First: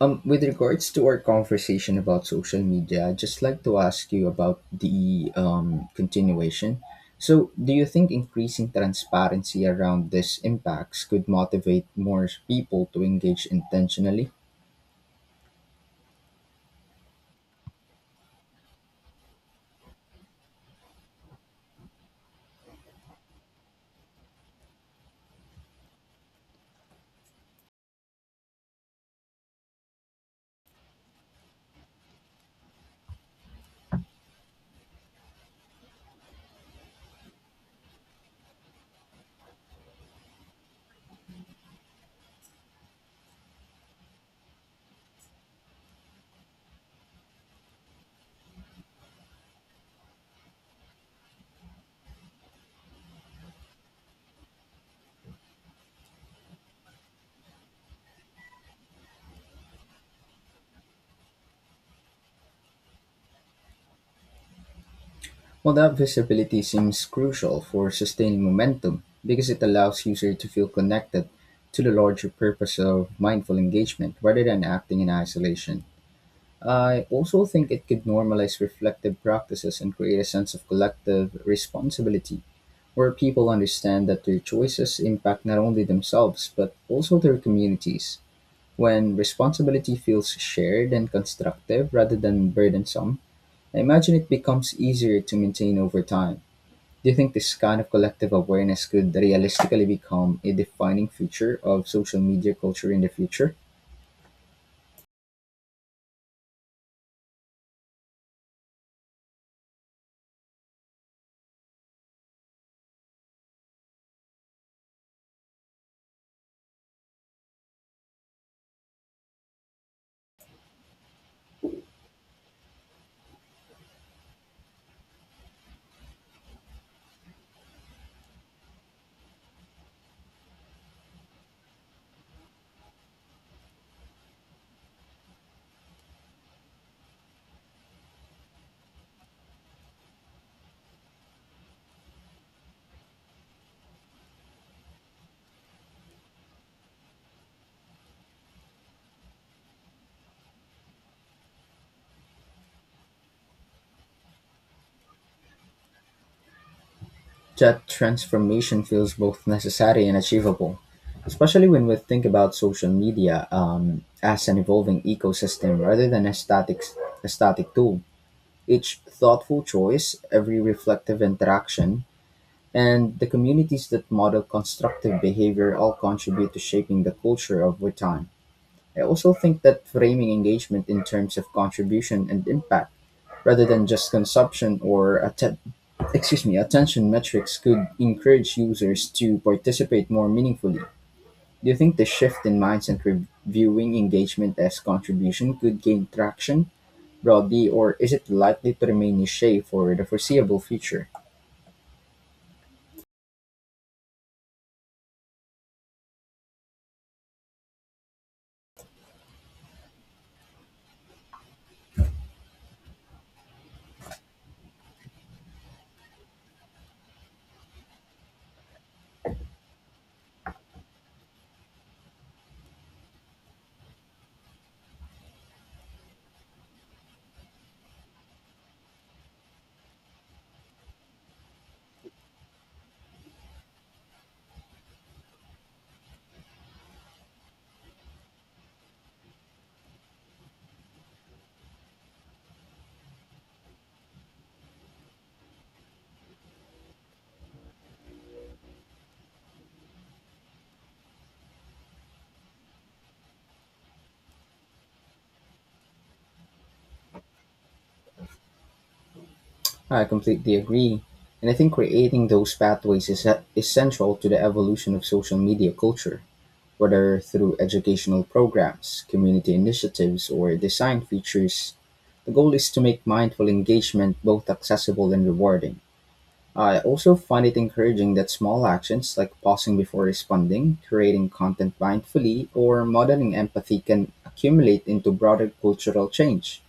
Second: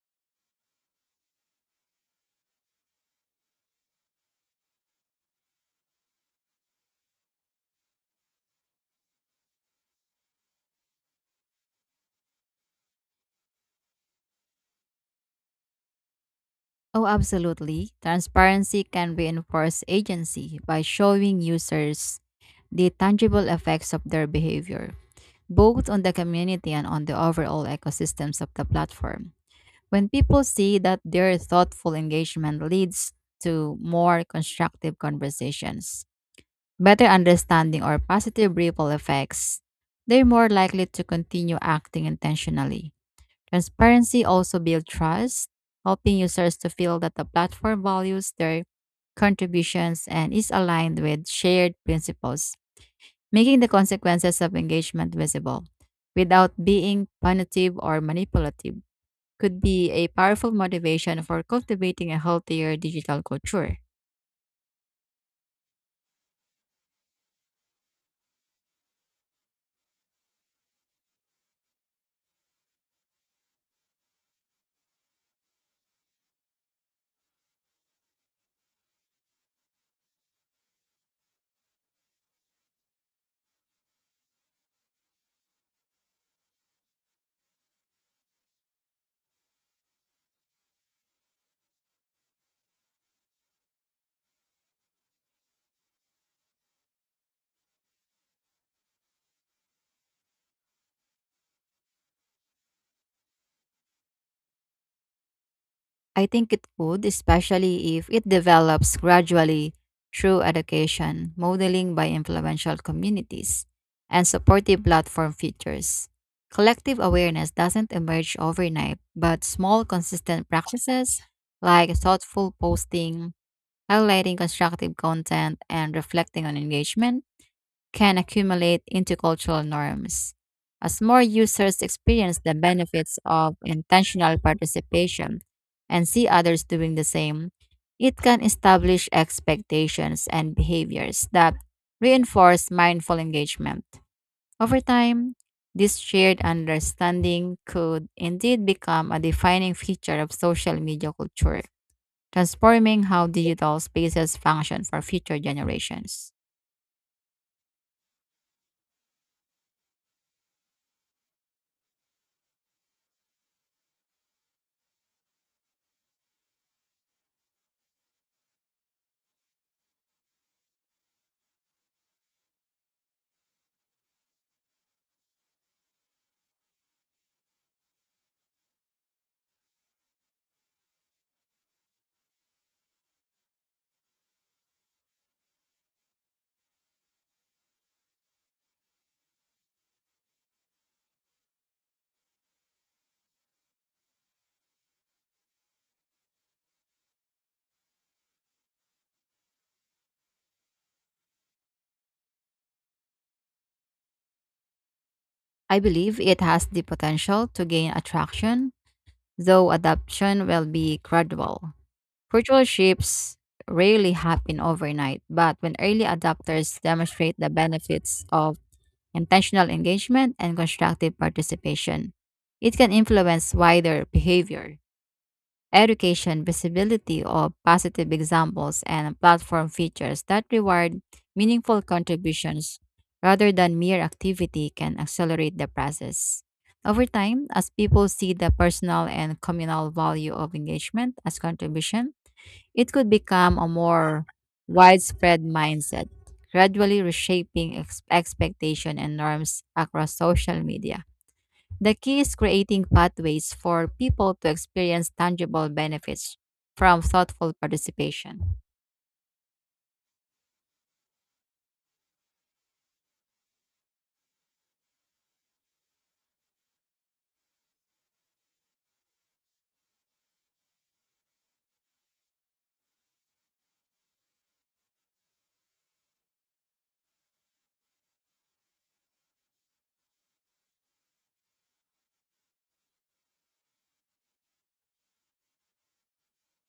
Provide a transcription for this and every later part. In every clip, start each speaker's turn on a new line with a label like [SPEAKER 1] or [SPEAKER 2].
[SPEAKER 1] With regards to our conversation about social media, I'd just like to ask you about the continuation. So, do you think increasing transparency around these impacts could motivate more people to engage intentionally?
[SPEAKER 2] Oh, absolutely. Transparency can reinforce agency by showing users the tangible effects of their behavior, both on the community and on the overall ecosystems of the platform. When people see that their thoughtful engagement leads to more constructive conversations, better understanding, or positive ripple effects, they're more likely to continue acting intentionally. Transparency also builds trust, helping users to feel that the platform values their contributions and is aligned with shared principles. Making the consequences of engagement visible without being punitive or manipulative could be a powerful motivation for cultivating a healthier digital culture.
[SPEAKER 1] Well, that visibility seems crucial for sustaining momentum because it allows users to feel connected to the larger purpose of mindful engagement rather than acting in isolation. I also think it could normalize reflective practices and create a sense of collective responsibility where people understand that their choices impact not only themselves but also their communities. When responsibility feels shared and constructive rather than burdensome, I imagine it becomes easier to maintain over time. Do you think this kind of collective awareness could realistically become a defining feature of social media culture in the future?
[SPEAKER 2] I think it could, especially if it develops gradually through education, modeling by influential communities, and supportive platform features. Collective awareness doesn't emerge overnight, but small, consistent practices like thoughtful posting, highlighting constructive content, and reflecting on engagement can accumulate into cultural norms. As more users experience the benefits of intentional participation and see others doing the same, it can establish expectations and behaviors that reinforce mindful engagement. Over time, this shared understanding could indeed become a defining feature of social media culture, transforming how digital spaces function for future generations.
[SPEAKER 1] That transformation feels both necessary and achievable, especially when we think about social media as an evolving ecosystem rather than a static tool. Each thoughtful choice, every reflective interaction, and the communities that model constructive behavior all contribute to shaping the culture over time. I also think that framing engagement in terms of contribution and impact rather than just consumption or excuse me, attention metrics could encourage users to participate more meaningfully. Do you think the shift in mindset reviewing engagement as contribution could gain traction broadly, or is it likely to remain niche for the foreseeable future?
[SPEAKER 2] I believe it has the potential to gain attraction, though adoption will be gradual. Cultural shifts rarely happen overnight, but when early adopters demonstrate the benefits of intentional engagement and constructive participation, it can influence wider behavior education, visibility of positive examples, and platform features that reward meaningful contributions rather than mere activity can accelerate the process. Over time, as people see the personal and communal value of engagement as contribution, it could become a more widespread mindset, gradually reshaping expectation and norms across social media. The key is creating pathways for people to experience tangible benefits from thoughtful participation.
[SPEAKER 1] I completely agree. And I think creating those pathways is central to the evolution of social media culture, whether through educational programs, community initiatives, or design features. The goal is to make mindful engagement both accessible and rewarding. I also find it encouraging that small actions like pausing before responding, creating content mindfully, or modeling empathy can accumulate into broader cultural change.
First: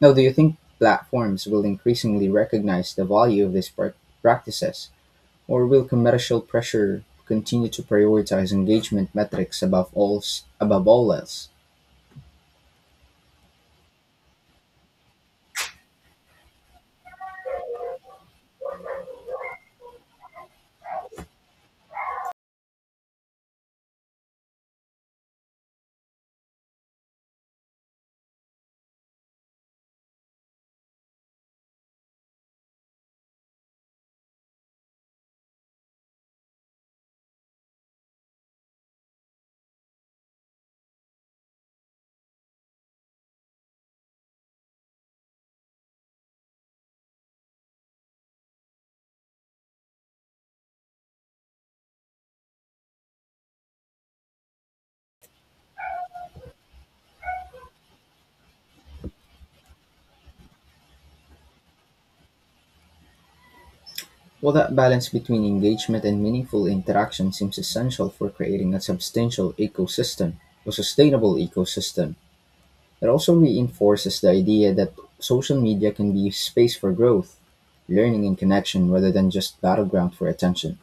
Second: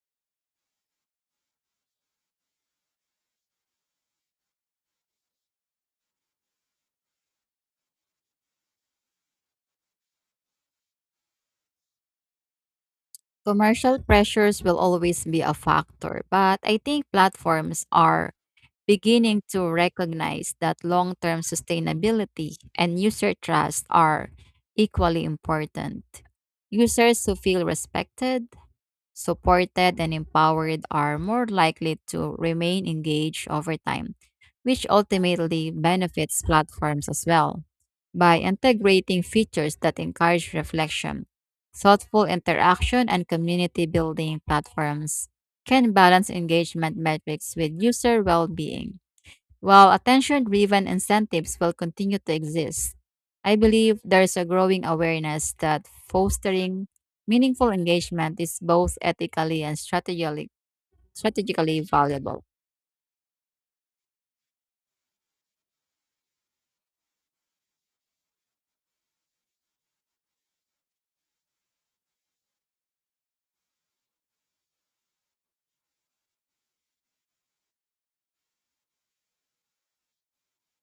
[SPEAKER 1] Now, do you think platforms will increasingly recognize the value of these practices? Or will commercial pressure continue to prioritize engagement metrics above all else?
[SPEAKER 2] Commercial pressures will always be a factor, but I think platforms are beginning to recognize that long term sustainability and user trust are equally important. Users who feel respected supported and empowered are more likely to remain engaged over time, which ultimately benefits platforms as well. By integrating features that encourage reflection, thoughtful interaction, and community building platforms can balance engagement metrics with user well being. While attention driven incentives will continue to exist, I believe there's a growing awareness that fostering meaningful engagement is both ethically and strategically valuable.
[SPEAKER 1] Well, that balance between engagement and meaningful interaction seems essential for creating a sustainable ecosystem. It also reinforces the idea that social media can be a space for growth, learning, and connection rather than just battleground for attention.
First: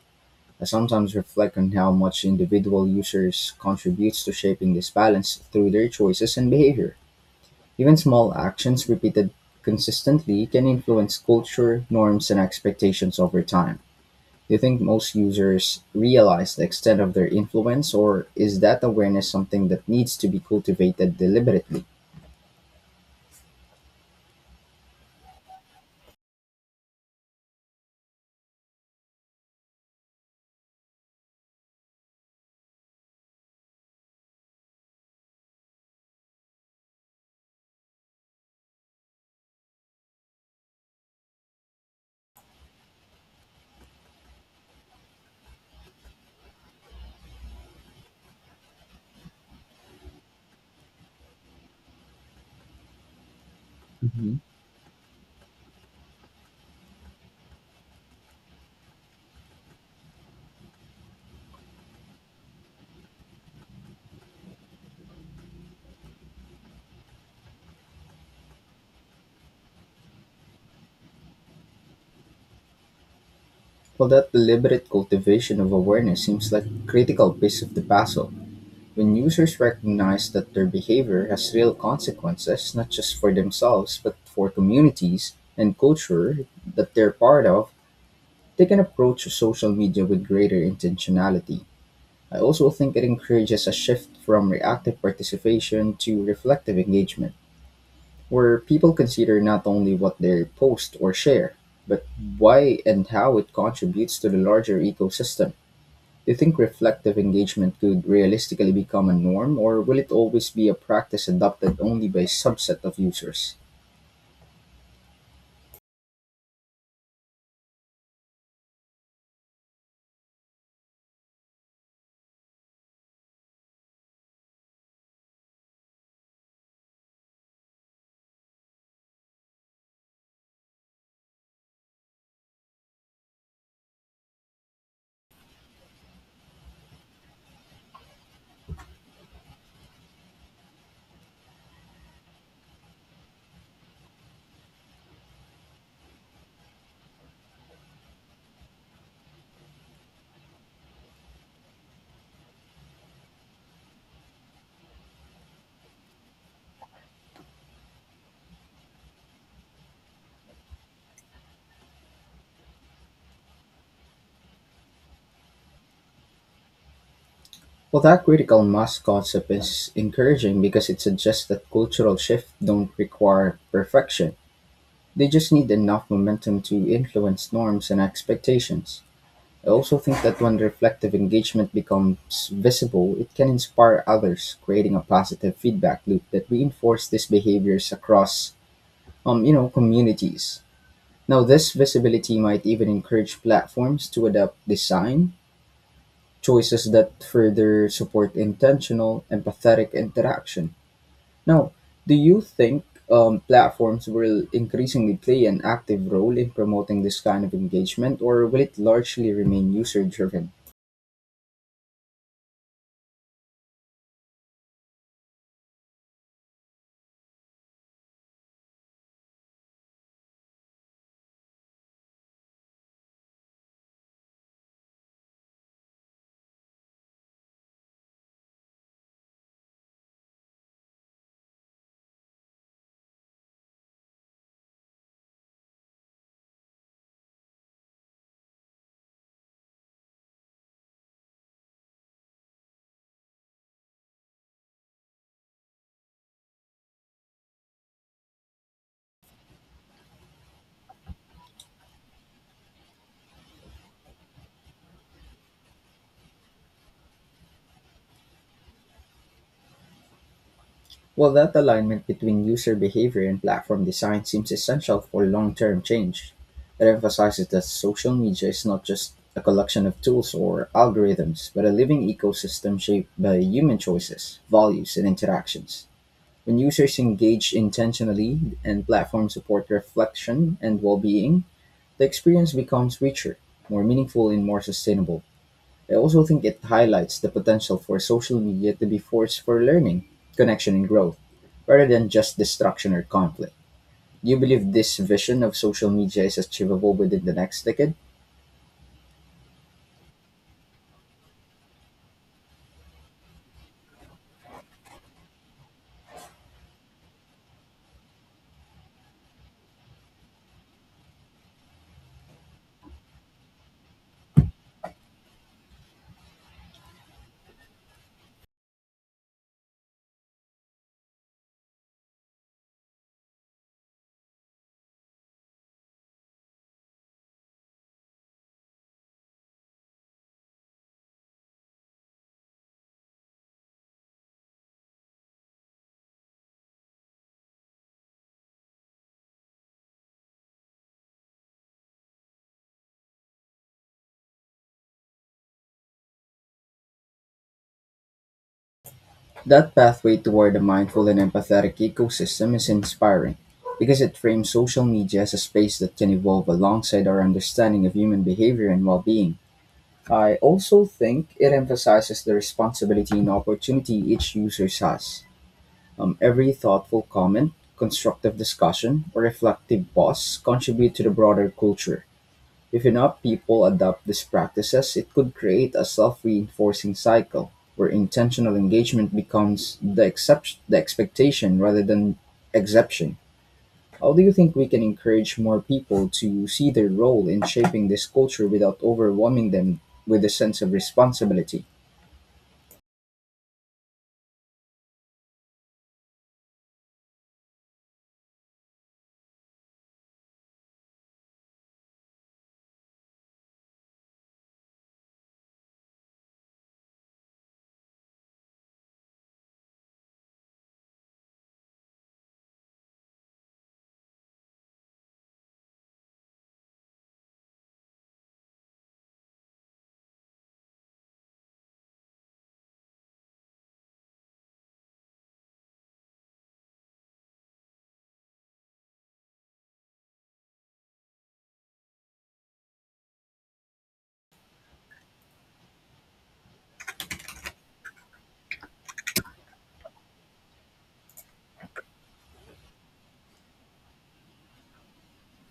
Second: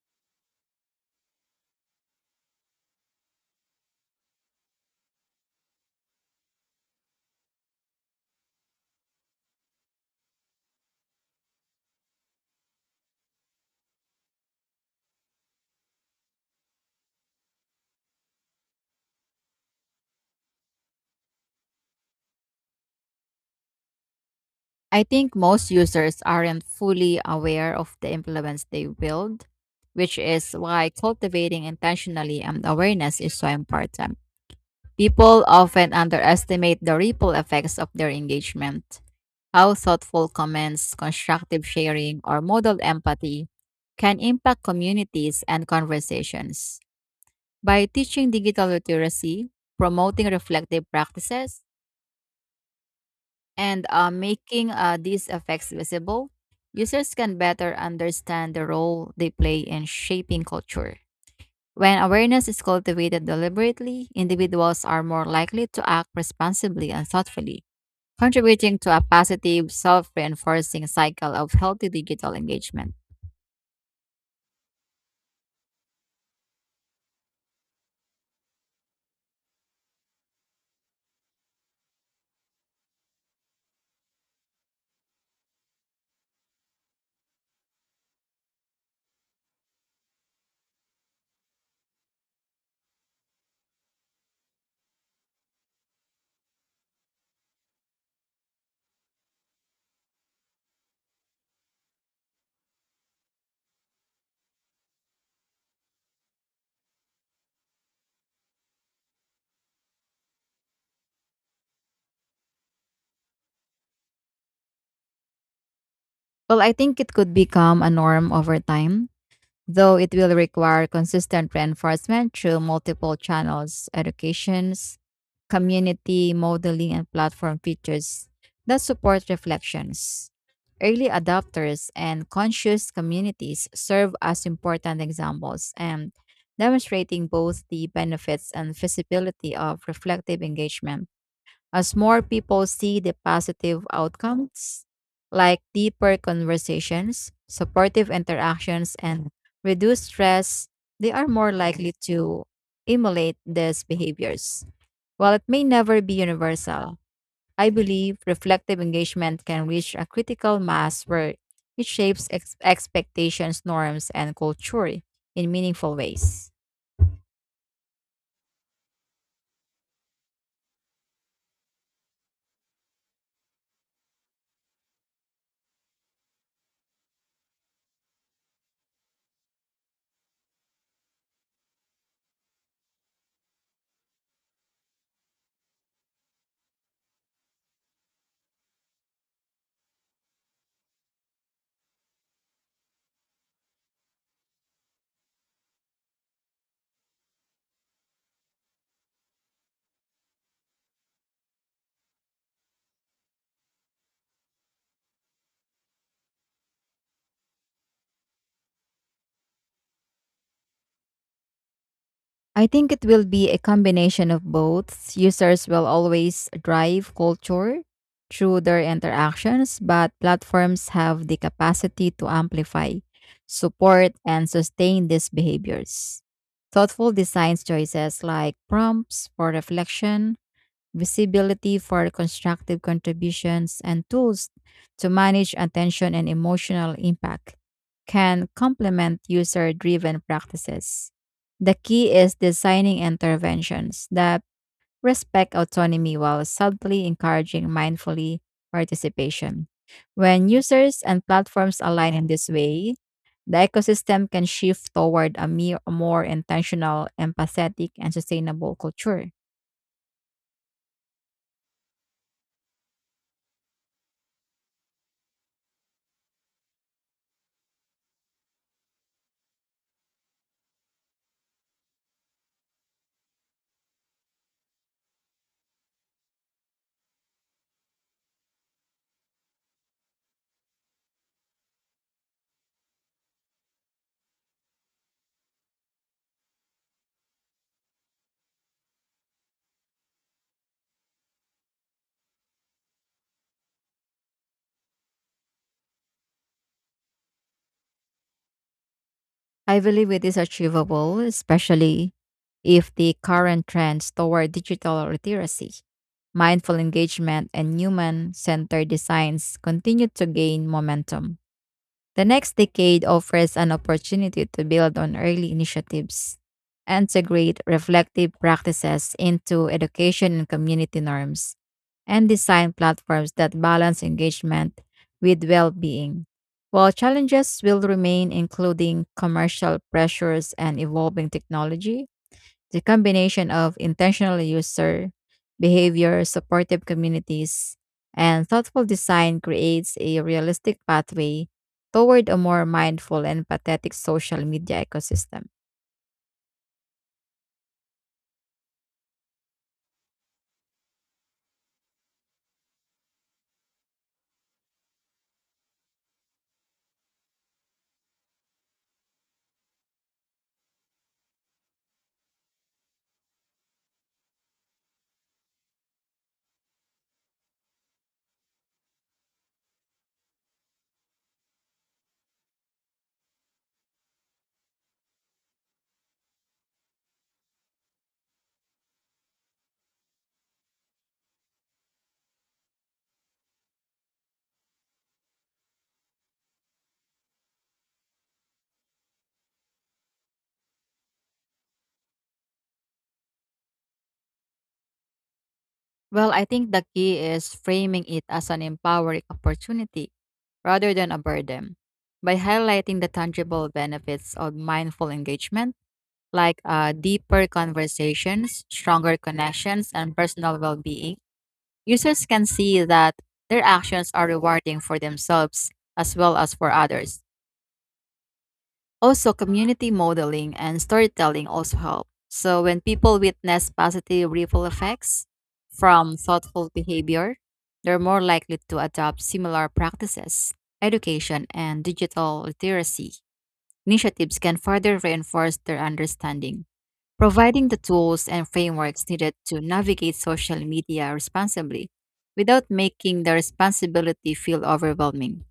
[SPEAKER 1] I sometimes reflect on how much individual users contributes to shaping this balance through their choices and behavior. Even small actions repeated consistently can influence culture, norms, and expectations over time. Do you think most users realize the extent of their influence, or is that awareness something that needs to be cultivated deliberately?
[SPEAKER 2] I think most users aren't fully aware of the influence they wield, which is why cultivating intentionally and awareness is so important. People often underestimate the ripple effects of their engagement. How thoughtful comments, constructive sharing, or modal empathy can impact communities and conversations. By teaching digital literacy, promoting reflective practices, and
[SPEAKER 1] hmm
[SPEAKER 2] making these effects visible, users can better understand the role they play in shaping culture. When awareness is cultivated deliberately, individuals are more likely to act responsibly and thoughtfully, contributing to a positive, self reinforcing cycle of healthy digital engagement.
[SPEAKER 1] Well, that deliberate cultivation of awareness seems like a critical piece of the puzzle. When users recognize that their behavior has real consequences, not just for themselves, but for communities and culture that they're part of, they can approach social media with greater intentionality. I also think it encourages a shift from reactive participation to reflective engagement, where people consider not only what they post or share, but why and how it contributes to the larger ecosystem. Do you think reflective engagement could realistically become a norm, or will it always be a practice adopted only by a subset of users?
[SPEAKER 2] Well, I think it could become a norm over time, though it will require consistent reinforcement through multiple channels, educations, community modeling, and platform features that support reflections. Early adopters and conscious communities serve as important examples and demonstrating both the benefits and feasibility of reflective engagement as more people see the positive outcomes, like deeper conversations, supportive interactions, and reduced stress, they are more likely to emulate these behaviors. While it may never be universal, I believe reflective engagement can reach a critical mass where it shapes expectations, norms, and culture in meaningful ways.
[SPEAKER 1] Well, that critical mass concept is encouraging because it suggests that cultural shifts don't require perfection. They just need enough momentum to influence norms and expectations. I also think that when reflective engagement becomes visible, it can inspire others, creating a positive feedback loop that reinforces these behaviors across, communities. Now, this visibility might even encourage platforms to adopt design choices that further support intentional, empathetic interaction. Now, do you think platforms will increasingly play an active role in promoting this kind of engagement, or will it largely remain user driven?
[SPEAKER 2] I think it will be a combination of both. Users will always drive culture through their interactions, but platforms have the capacity to amplify, support, and sustain these behaviors. Thoughtful design choices like prompts for reflection visibility for constructive contributions, and tools to manage attention and emotional impact can complement user driven practices. The key is designing interventions that respect autonomy while subtly encouraging mindfully participation. When users and platforms align in this way, the ecosystem can shift toward a more intentional, empathetic, and sustainable culture.
[SPEAKER 1] Well, that alignment between user behavior and platform design seems essential for long term change. It emphasizes that social media is not just a collection of tools or algorithms, but a living ecosystem shaped by human choices, values, and interactions. When users engage intentionally and platforms support reflection and well-being, the experience becomes richer, more meaningful, and more sustainable. I also think it highlights the potential for social media to be force for learning, connection, and growth, rather than just destruction or conflict. Do you believe this vision of social media is achievable within the next decade?
[SPEAKER 2] I believe it is achievable, especially if the current trends toward digital literacy, mindful engagement, and human centered designs continue to gain momentum. The next decade offers an opportunity to build on early initiatives, integrate reflective practices into education and community norms, and design platforms that balance engagement with well being. While challenges will remain, including commercial pressures and evolving technology, the combination of intentional user behavior, supportive communities, and thoughtful design creates a realistic pathway toward a more mindful and empathetic social media ecosystem.
[SPEAKER 1] That pathway toward a mindful and empathetic ecosystem is inspiring because it frames social media as a space that can evolve alongside our understanding of human behavior and well being. I also think it emphasizes the responsibility and opportunity each user has. Every thoughtful comment, constructive discussion, or reflective pause contribute to the broader culture. If enough people adopt these practices, it could create a self reinforcing cycle where intentional engagement becomes the expectation rather than exception. How do you think we can encourage more people to see their role in shaping this culture without overwhelming them with a sense of responsibility?
[SPEAKER 2] Well, I think the key is framing it as an empowering opportunity rather than a burden. By highlighting the tangible benefits of mindful engagement, like deeper conversations, stronger connections, and personal well being, users can see that their actions are rewarding for themselves as well as for others. Also, community modeling and storytelling also help. So, when people witness positive ripple effects from thoughtful behavior, they're more likely to adopt similar practices. Education and digital literacy initiatives can further reinforce their understanding providing the tools and frameworks needed to navigate social media responsibly without making the responsibility feel overwhelming.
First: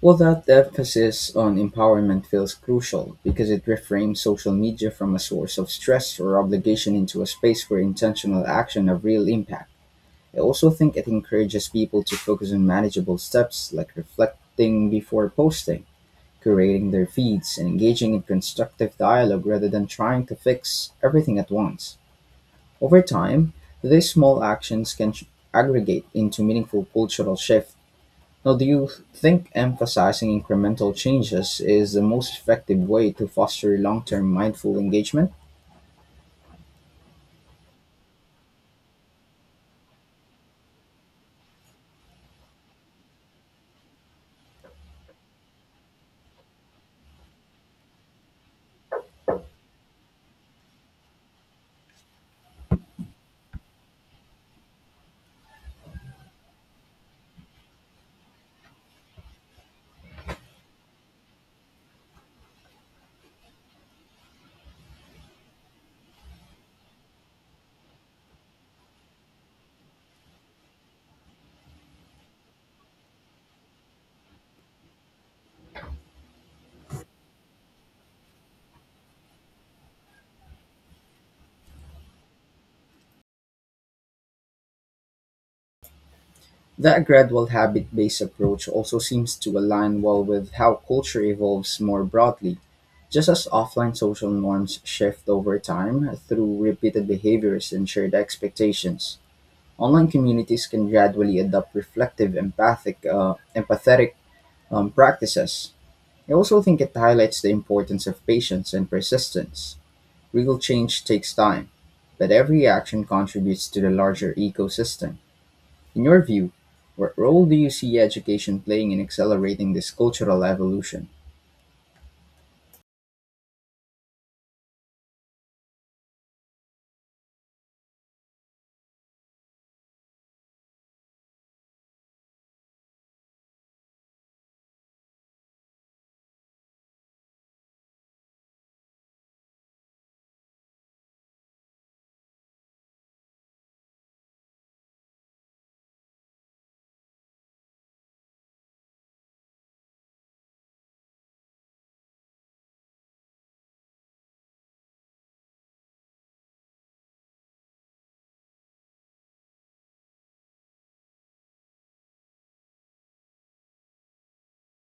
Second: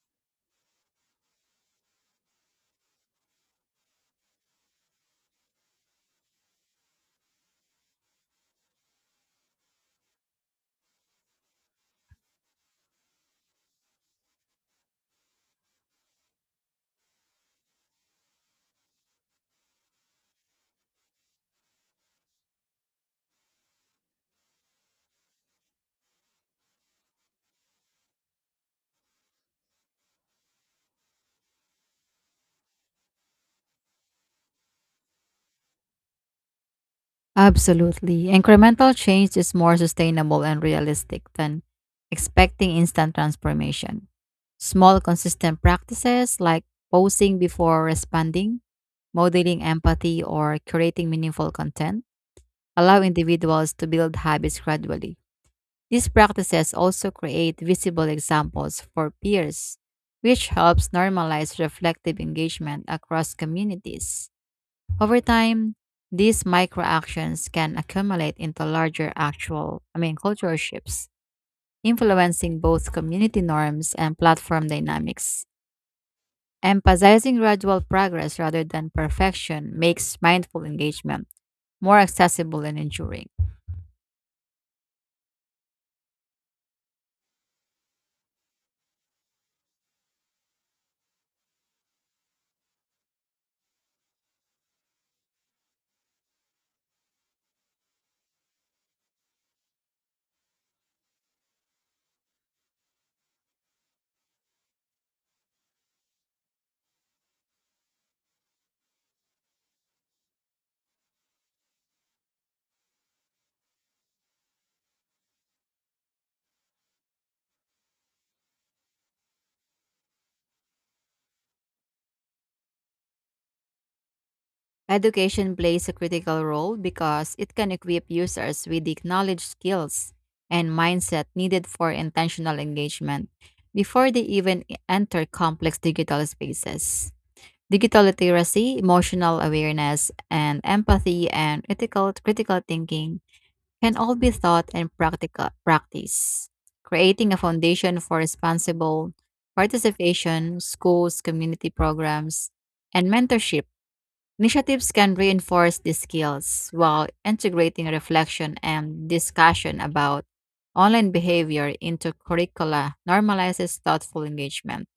[SPEAKER 1] Well, that emphasis on empowerment feels crucial because it reframes social media from a source of stress or obligation into a space where intentional action have real impact. I also think it encourages people to focus on manageable steps like reflecting before posting, curating their feeds, and engaging in constructive dialogue rather than trying to fix everything at once. Over time, these small actions aggregate into meaningful cultural shift. Now, do you think emphasizing incremental changes is the most effective way to foster long term mindful engagement?
[SPEAKER 2] Absolutely. Incremental change is more sustainable and realistic than expecting instant transformation. Small, consistent practices like posting before responding, modeling empathy, or creating meaningful content allow individuals to build habits gradually. These practices also create visible examples for peers, which helps normalize reflective engagement across communities. Over time, these microactions can accumulate into larger cultural shifts, influencing both community norms and platform dynamics. Emphasizing gradual progress rather than perfection makes mindful engagement more accessible and enduring.
[SPEAKER 1] That gradual habit based approach also seems to align well with how culture evolves more broadly. Just as offline social norms shift over time through repeated behaviors and shared expectations, online communities can gradually adopt reflective, empathetic practices. I also think it highlights the importance of patience and persistence. Real change takes time, but every action contributes to the larger ecosystem. In your view, what role do you see education playing in accelerating this cultural evolution?
[SPEAKER 2] Education plays a critical role because it can equip users with the knowledge, skills, and mindset needed for intentional engagement before they even enter complex digital spaces. Digital literacy, emotional awareness, and empathy and ethical critical thinking can all be taught and practical practice, creating a foundation for responsible participation, schools, community programs, and mentorship initiatives can reinforce these skills while integrating reflection and discussion about online behavior into curricula normalizes thoughtful engagement.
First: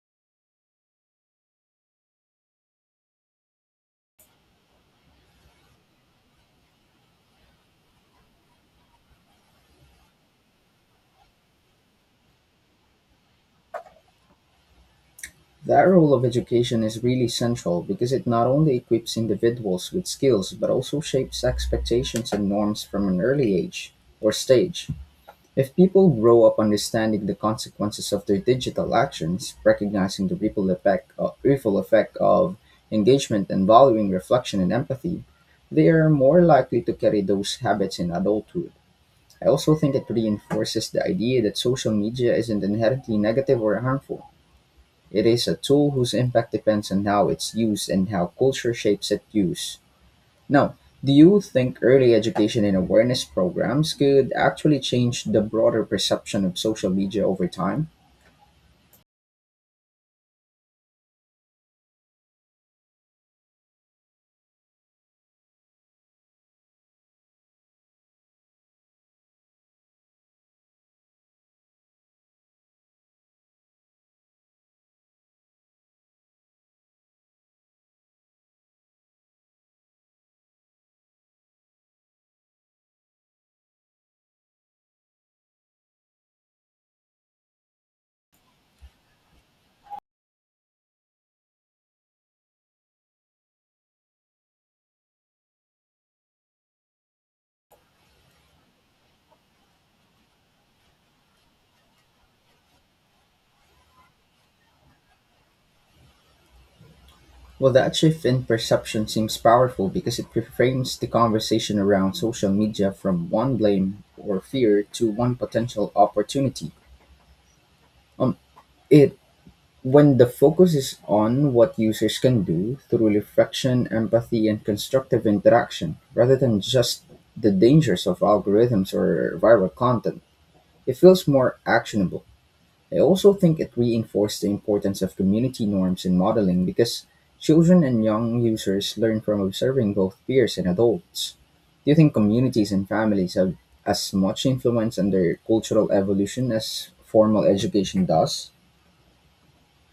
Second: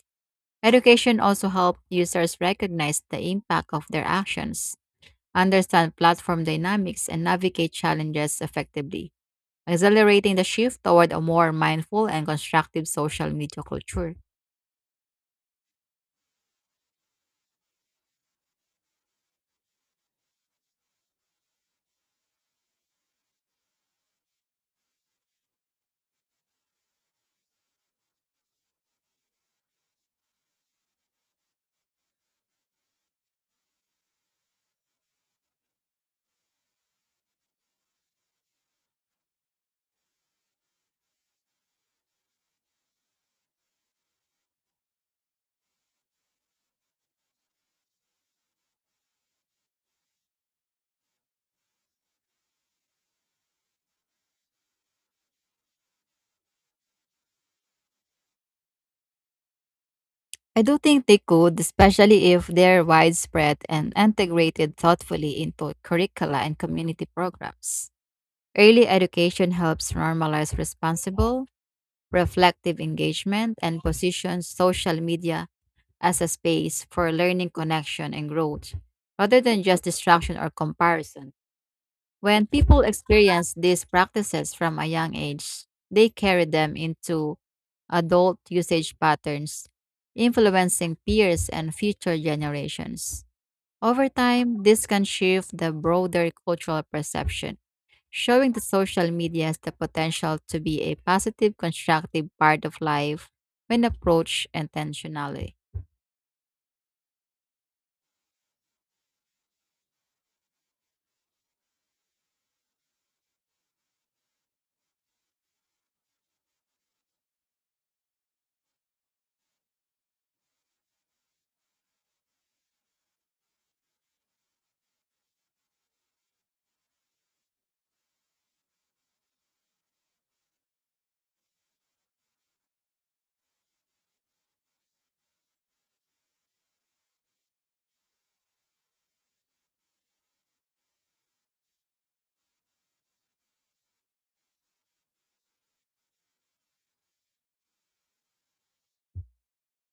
[SPEAKER 2] Education also helps users recognize the impact of their actions, understand platform dynamics, and navigate challenges effectively, accelerating the shift toward a more mindful and constructive social media culture.
[SPEAKER 1] That role of education is really central because it not only equips individuals with skills but also shapes expectations and norms from an early age or stage. If people grow up understanding the consequences of their digital actions, recognizing the ripple effect of engagement and valuing reflection and empathy, they are more likely to carry those habits in adulthood. I also think it reinforces the idea that social media isn't inherently negative or harmful. It is a tool whose impact depends on how it's used and how culture shapes its use. Now, do you think early education and awareness programs could actually change the broader perception of social media over time?
[SPEAKER 2] I do think they could, especially if they're widespread and integrated thoughtfully into curricula and community programs. Early education helps normalize responsible, reflective engagement and positions social media as a space for learning, connection, and growth, rather than just distraction or comparison. When people experience these practices from a young age, they carry them into adult usage patterns, influencing peers and future generations. Over time, this can shift the broader cultural perception, showing the social media as the potential to be a positive, constructive part of life when approached intentionally.
[SPEAKER 1] Well, that shift in perception seems powerful because it reframes the conversation around social media from one blame or fear to one potential opportunity. Um, it When the focus is on what users can do through reflection, empathy, and constructive interaction, rather than just the dangers of algorithms or viral content, it feels more actionable. I also think it reinforced the importance of community norms in modeling because children and young users learn from observing both peers and adults. Do you think communities and families have as much influence on their cultural evolution as formal education does?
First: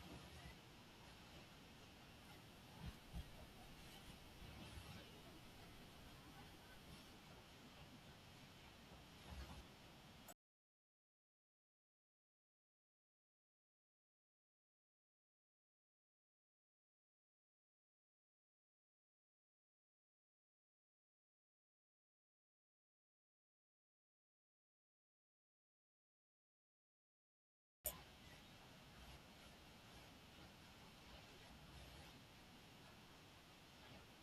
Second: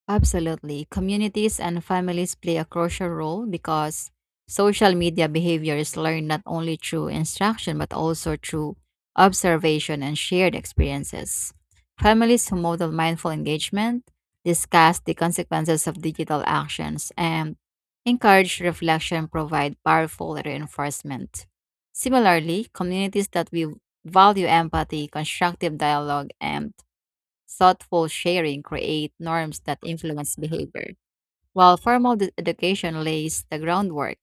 [SPEAKER 2] Absolutely. Communities and families play a crucial role because social media behavior is learned not only through instruction but also through observation and shared experiences. Families who model mindful engagement discuss the consequences of digital actions and encourage reflection provide powerful reinforcement. Similarly, communities that we value empathy, constructive dialogue, and thoughtful sharing create norms that influence behavior, while formal education lays the groundwork.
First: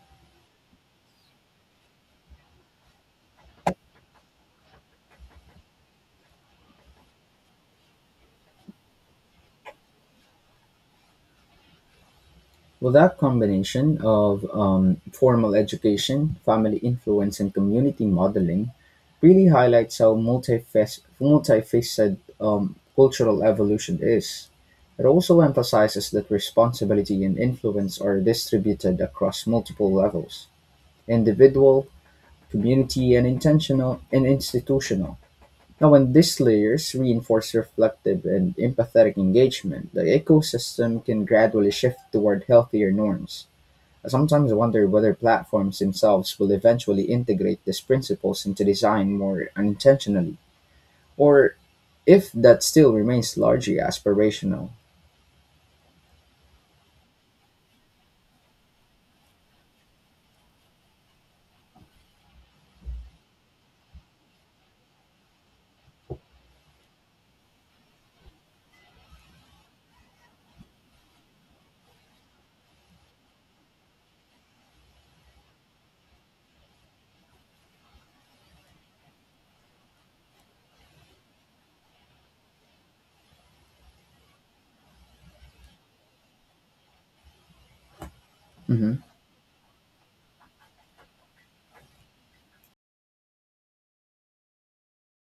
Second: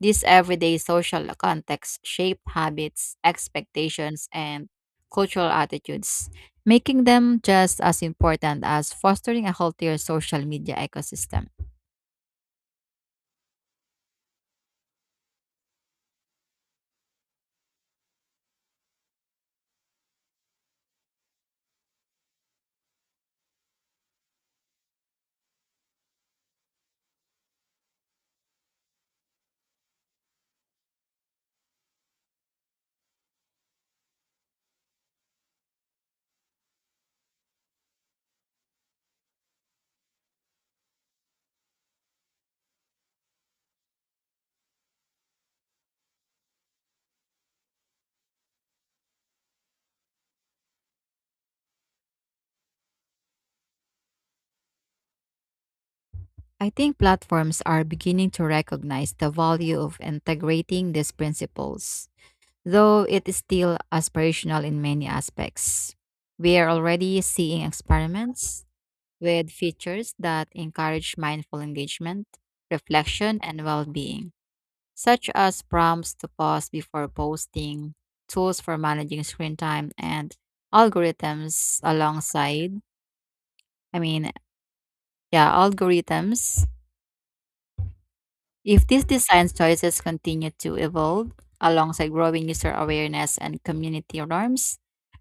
[SPEAKER 2] These everyday social contexts shape habits, expectations, and cultural attitudes, making them just as important as fostering a healthier social media ecosystem.
[SPEAKER 1] Well, that combination of formal education, family influence, and community modeling really highlights how multifaceted cultural evolution is. It also emphasizes that responsibility and influence are distributed across multiple levels individual, community, and intentional and institutional. Now, when these layers reinforce reflective and empathetic engagement, the ecosystem can gradually shift toward healthier norms. I sometimes wonder whether platforms themselves will eventually integrate these principles into design more unintentionally, or if that still remains largely aspirational.
[SPEAKER 2] I think platforms are beginning to recognize the value of integrating these principles, though it is still aspirational in many aspects. We are already seeing experiments with features that encourage mindful engagement, reflection, and well being, such as prompts to pause before posting, tools for managing screen time, and algorithms alongside, I mean, yeah, algorithms. If
[SPEAKER 1] hmm
[SPEAKER 2] these design choices continue to evolve alongside growing user awareness and community norms,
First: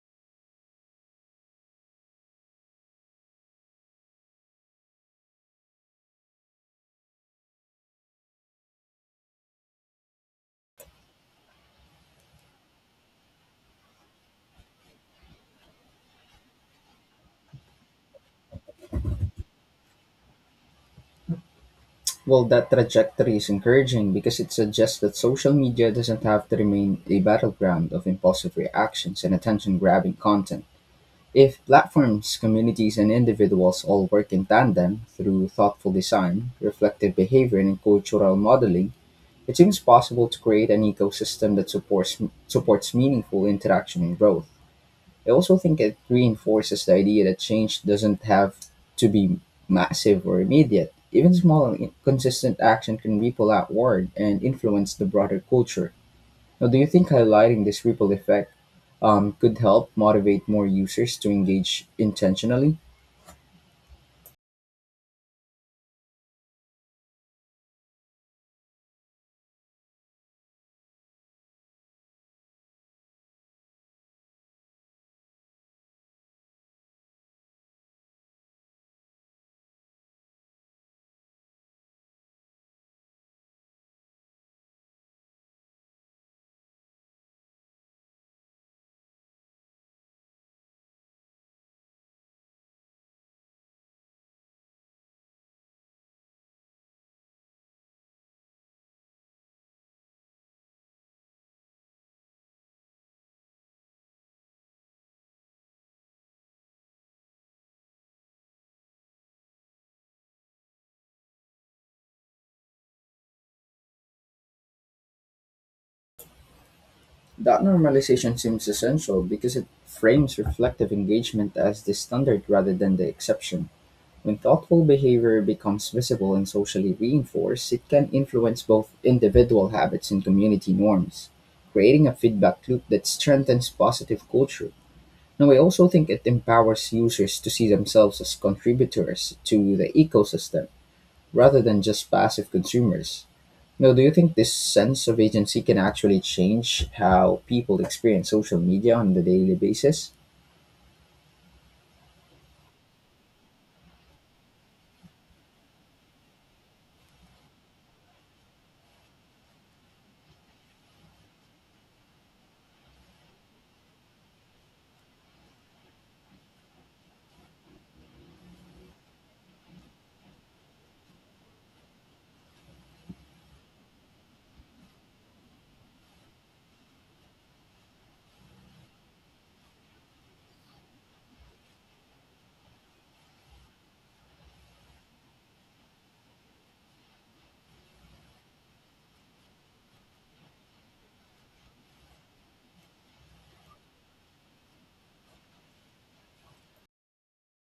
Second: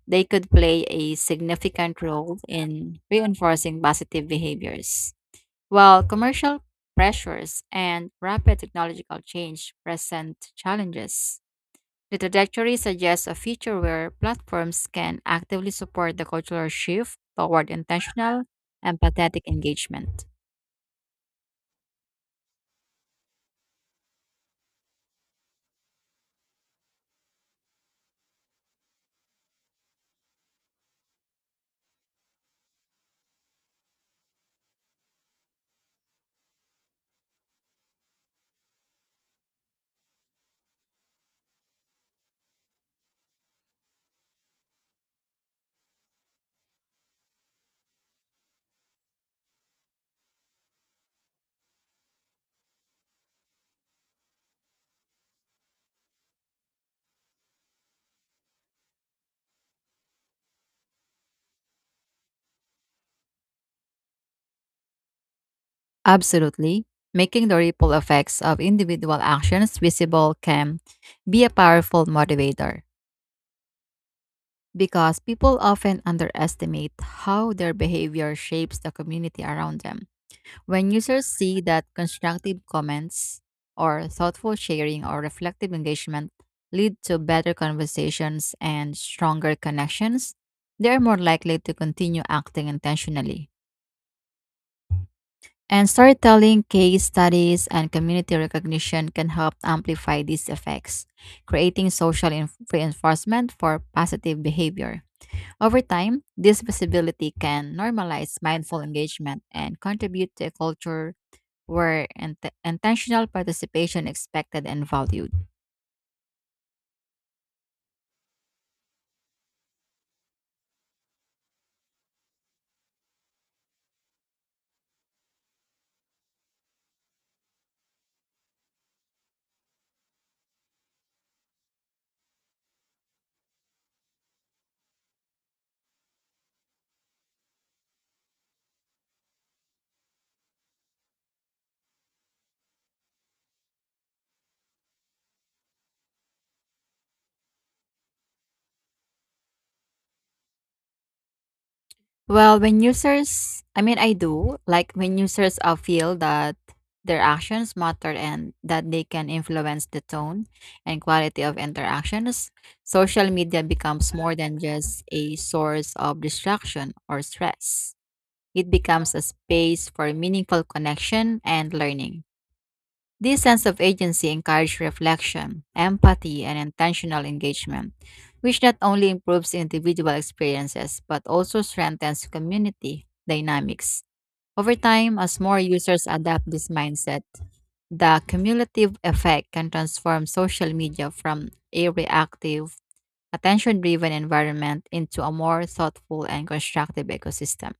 [SPEAKER 2] they could play a significant role in reinforcing positive behaviors. While commercial pressures and rapid technological change present challenges, the trajectory suggests a future where platforms can actively support the cultural shift toward intentional, empathetic engagement.
[SPEAKER 1] Well, that trajectory is encouraging because it suggests that social media doesn't have to remain a battleground of impulsive reactions and attention grabbing content. If platforms, communities, and individuals all work in tandem through thoughtful design, reflective behavior, and cultural modeling, it seems possible to create an ecosystem that supports meaningful interaction and growth. I also think it reinforces the idea that change doesn't have to be massive or immediate. Even small and consistent action can ripple outward and influence the broader culture. Now, do you think highlighting this ripple effect could help motivate more users to engage intentionally?
[SPEAKER 2] Absolutely. Making the ripple effects of individual actions visible can be a powerful motivator because people often underestimate how their behavior shapes the community around them. When users see that constructive comments or thoughtful sharing or reflective engagement lead to better conversations and stronger connections, they are more likely to continue acting intentionally. And storytelling, case studies, and community recognition can help amplify these effects, creating social reinforcement for positive behavior. Over time, this visibility can normalize mindful engagement and contribute to a culture where intentional participation is expected and valued.
[SPEAKER 1] That normalization seems essential because it frames reflective engagement as the standard rather than the exception. When thoughtful behavior becomes visible and socially reinforced, it can influence both individual habits and community norms, creating a feedback loop that strengthens positive culture. Now, I also think it empowers users to see themselves as contributors to the ecosystem rather than just passive consumers. Now, do you think this sense of agency can actually change how people experience social media on a daily basis?
[SPEAKER 2] Well, when users, I mean, I do like when users feel that their actions matter and that they can influence the tone and quality of interactions, social media becomes more than just a source of distraction or stress. It becomes a space for meaningful connection and learning. This sense of agency encourages reflection, empathy, and intentional engagement, which not only improves individual experiences but also strengthens community dynamics. Over time, as more users adopt this mindset, the cumulative effect can transform social media from a reactive, attention driven environment into a more thoughtful and constructive ecosystem.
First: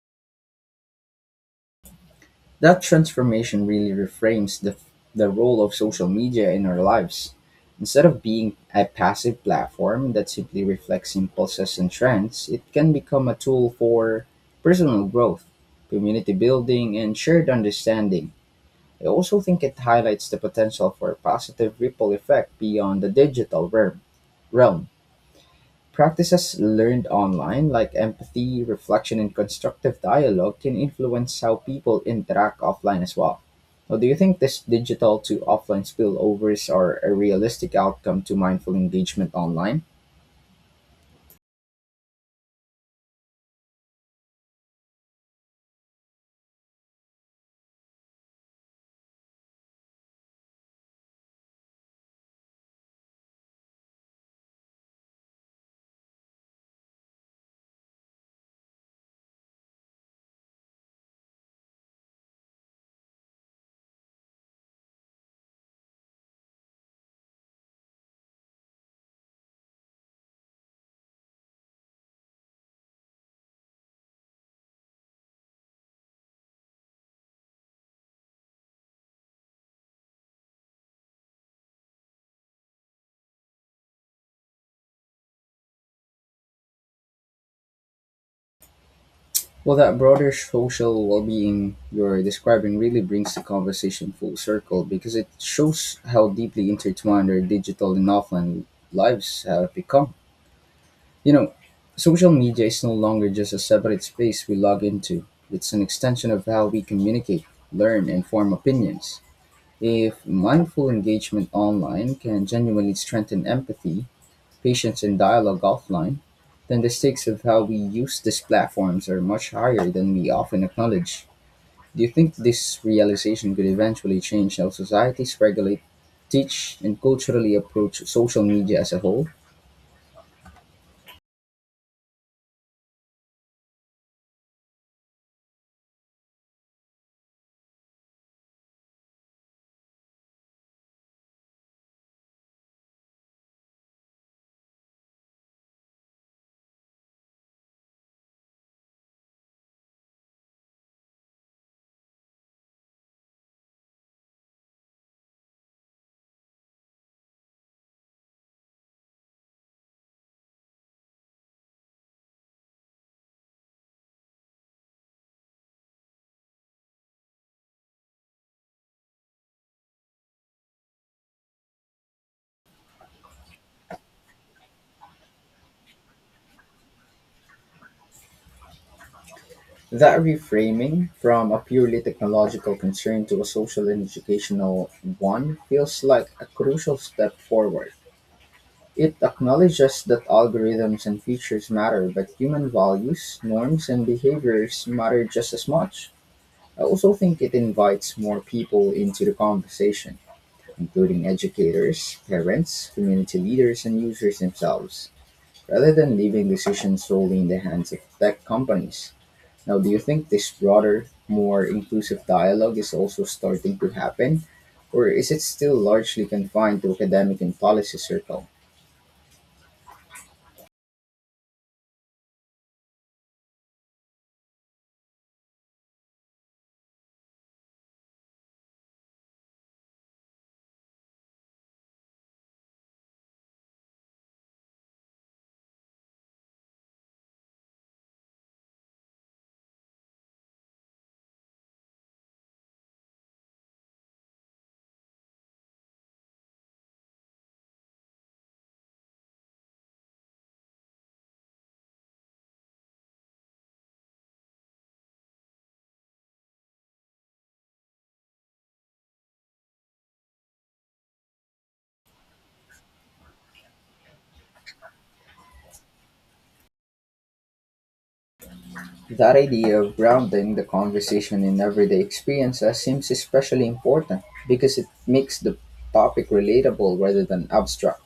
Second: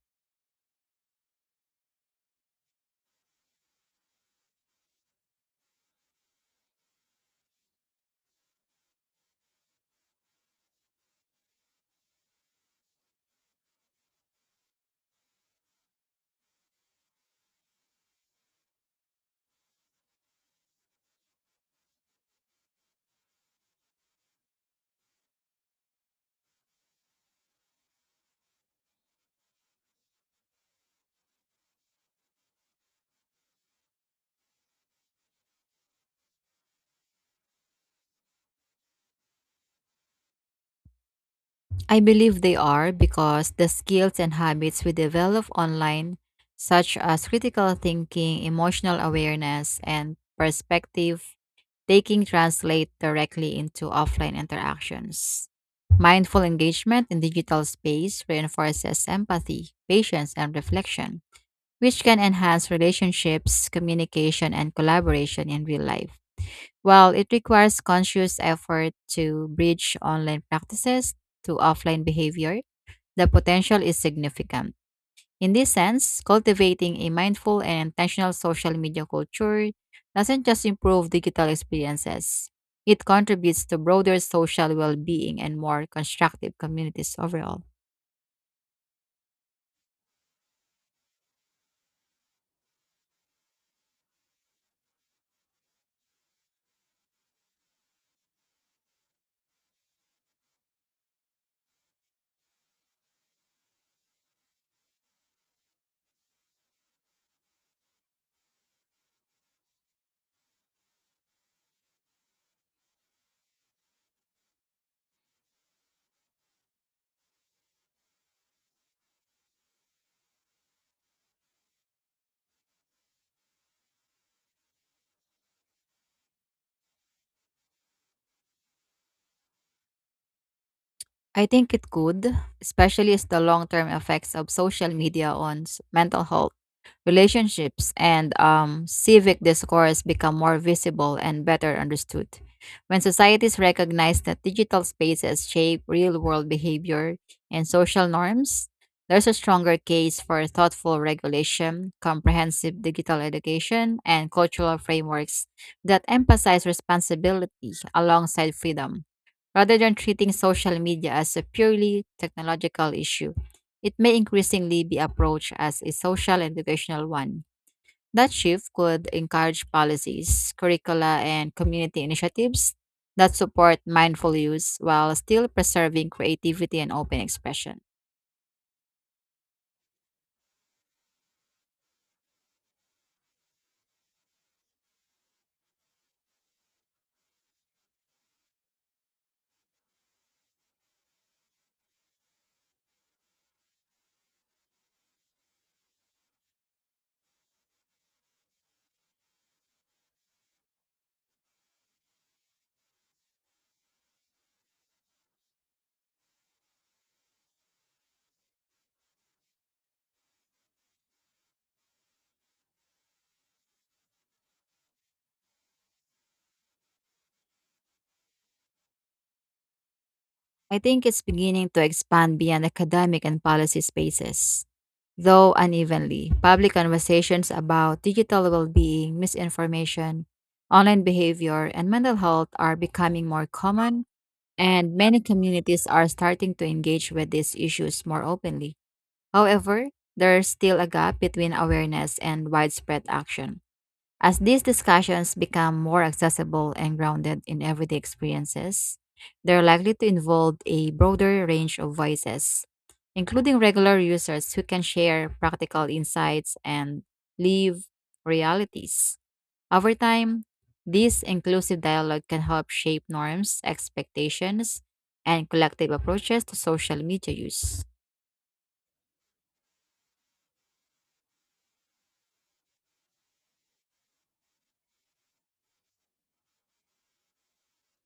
[SPEAKER 1] That transformation really the role of social media in our lives. Instead of being a passive platform that simply reflects impulses and trends, it can become a tool for personal growth, community building, and shared understanding. I also think it highlights the potential for a positive ripple effect beyond the digital realm. Realm. Practices learned online, like empathy, reflection, and constructive dialogue, can influence how people interact offline as well. So, do you think this digital to offline spillovers are a realistic outcome to mindful engagement online?
[SPEAKER 2] I believe they are because the skills and habits we develop online, such as critical thinking, emotional awareness, and perspective taking, translate directly into offline interactions. Mindful engagement in digital space reinforces empathy, patience, and reflection, which can enhance relationships, communication, and collaboration in real life. Well, it requires conscious effort to bridge online practices to offline behavior. The potential is significant. In this sense, cultivating a mindful and intentional social media culture doesn't just improve digital experiences, it contributes to broader social well being and more constructive communities overall.
[SPEAKER 1] Well, that broader social well being you're describing really brings the conversation full circle because it shows how deeply intertwined our digital and offline lives have become. You know, social media is no longer just a separate space we log into. It's an extension of how we communicate, learn, and form opinions. If mindful engagement online can genuinely strengthen empathy, patience, and dialogue offline, then the stakes of how we use these platforms are much higher than we often acknowledge. Do you think this realization could eventually change how societies regulate, teach, and culturally approach social media as a whole?
[SPEAKER 2] I think it could, especially as the long term effects of social media on mental health, relationships, and civic discourse become more visible and better understood. When societies recognize that digital spaces shape real world behavior and social norms, there's a stronger case for thoughtful regulation, comprehensive digital education, and cultural frameworks that emphasize responsibility alongside freedom, rather than treating social media as a purely technological issue. It may increasingly be approached as a social and educational one. That shift could encourage policies, curricula, and community initiatives that support mindful use while still preserving creativity and open expression.
[SPEAKER 1] That reframing from a purely technological concern to a social and educational one feels like a crucial step forward. It acknowledges that algorithms and features matter, but human values, norms, and behaviors matter just as much. I also think it invites more people into the conversation, including educators, parents, community leaders, and users themselves, rather than leaving decisions solely in the hands of tech companies. Now, do you think this broader, more inclusive dialogue is also starting to happen, or is it still largely confined to academic and policy circle?
[SPEAKER 2] I think it's beginning to expand beyond academic and policy spaces. Though unevenly, public conversations about digital well being, misinformation, online behavior, and mental health are becoming more common and many communities are starting to engage with these issues more openly. However, there's still a gap between awareness and widespread action. As these discussions become more accessible and grounded in everyday experiences, they're likely to involve a broader range of voices, including regular users who can share practical insights and live realities. Over time, this inclusive dialogue can help shape norms, expectations, and collective approaches to social media use.
[SPEAKER 1] That idea of grounding the conversation in everyday experiences seems especially important because it makes the topic relatable rather than abstract.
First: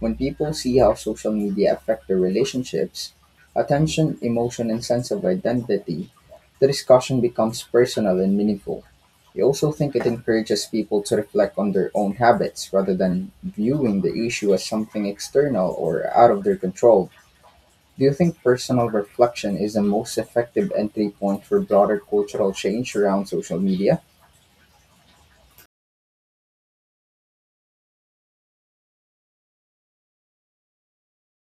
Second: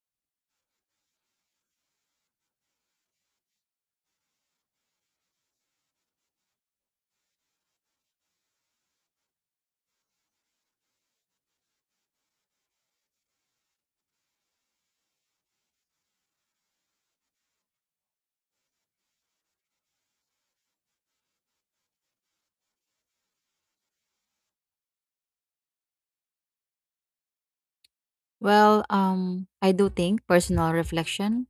[SPEAKER 1] When people see how social media affect their relationships, attention, emotion, and sense of identity, the discussion becomes personal and meaningful. I also think it encourages people to reflect on their own habits rather than viewing the issue as something external or out of their control. Do you think personal reflection is the most effective entry point for broader cultural change around social media?
[SPEAKER 2] Well, I do think personal reflection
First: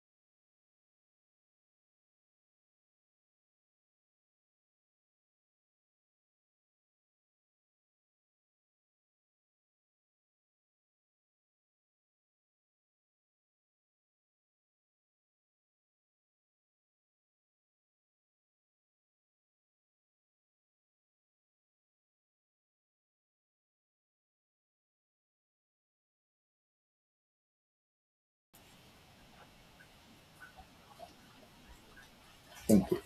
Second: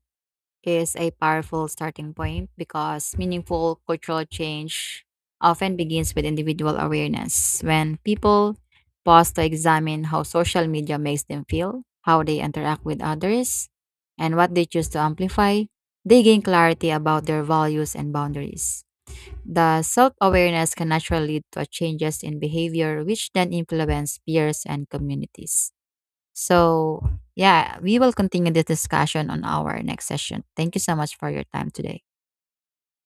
[SPEAKER 2] is a powerful starting point because meaningful cultural change often begins with individual awareness. When people pause to examine how social media makes them feel, how they interact with others, and what they choose to amplify, they gain clarity about their values and boundaries. The self awareness can naturally lead to changes in behavior, which then influence peers and communities. So, yeah, we will continue this discussion on our next session. Thank you so much for your time today.
[SPEAKER 1] Thank you.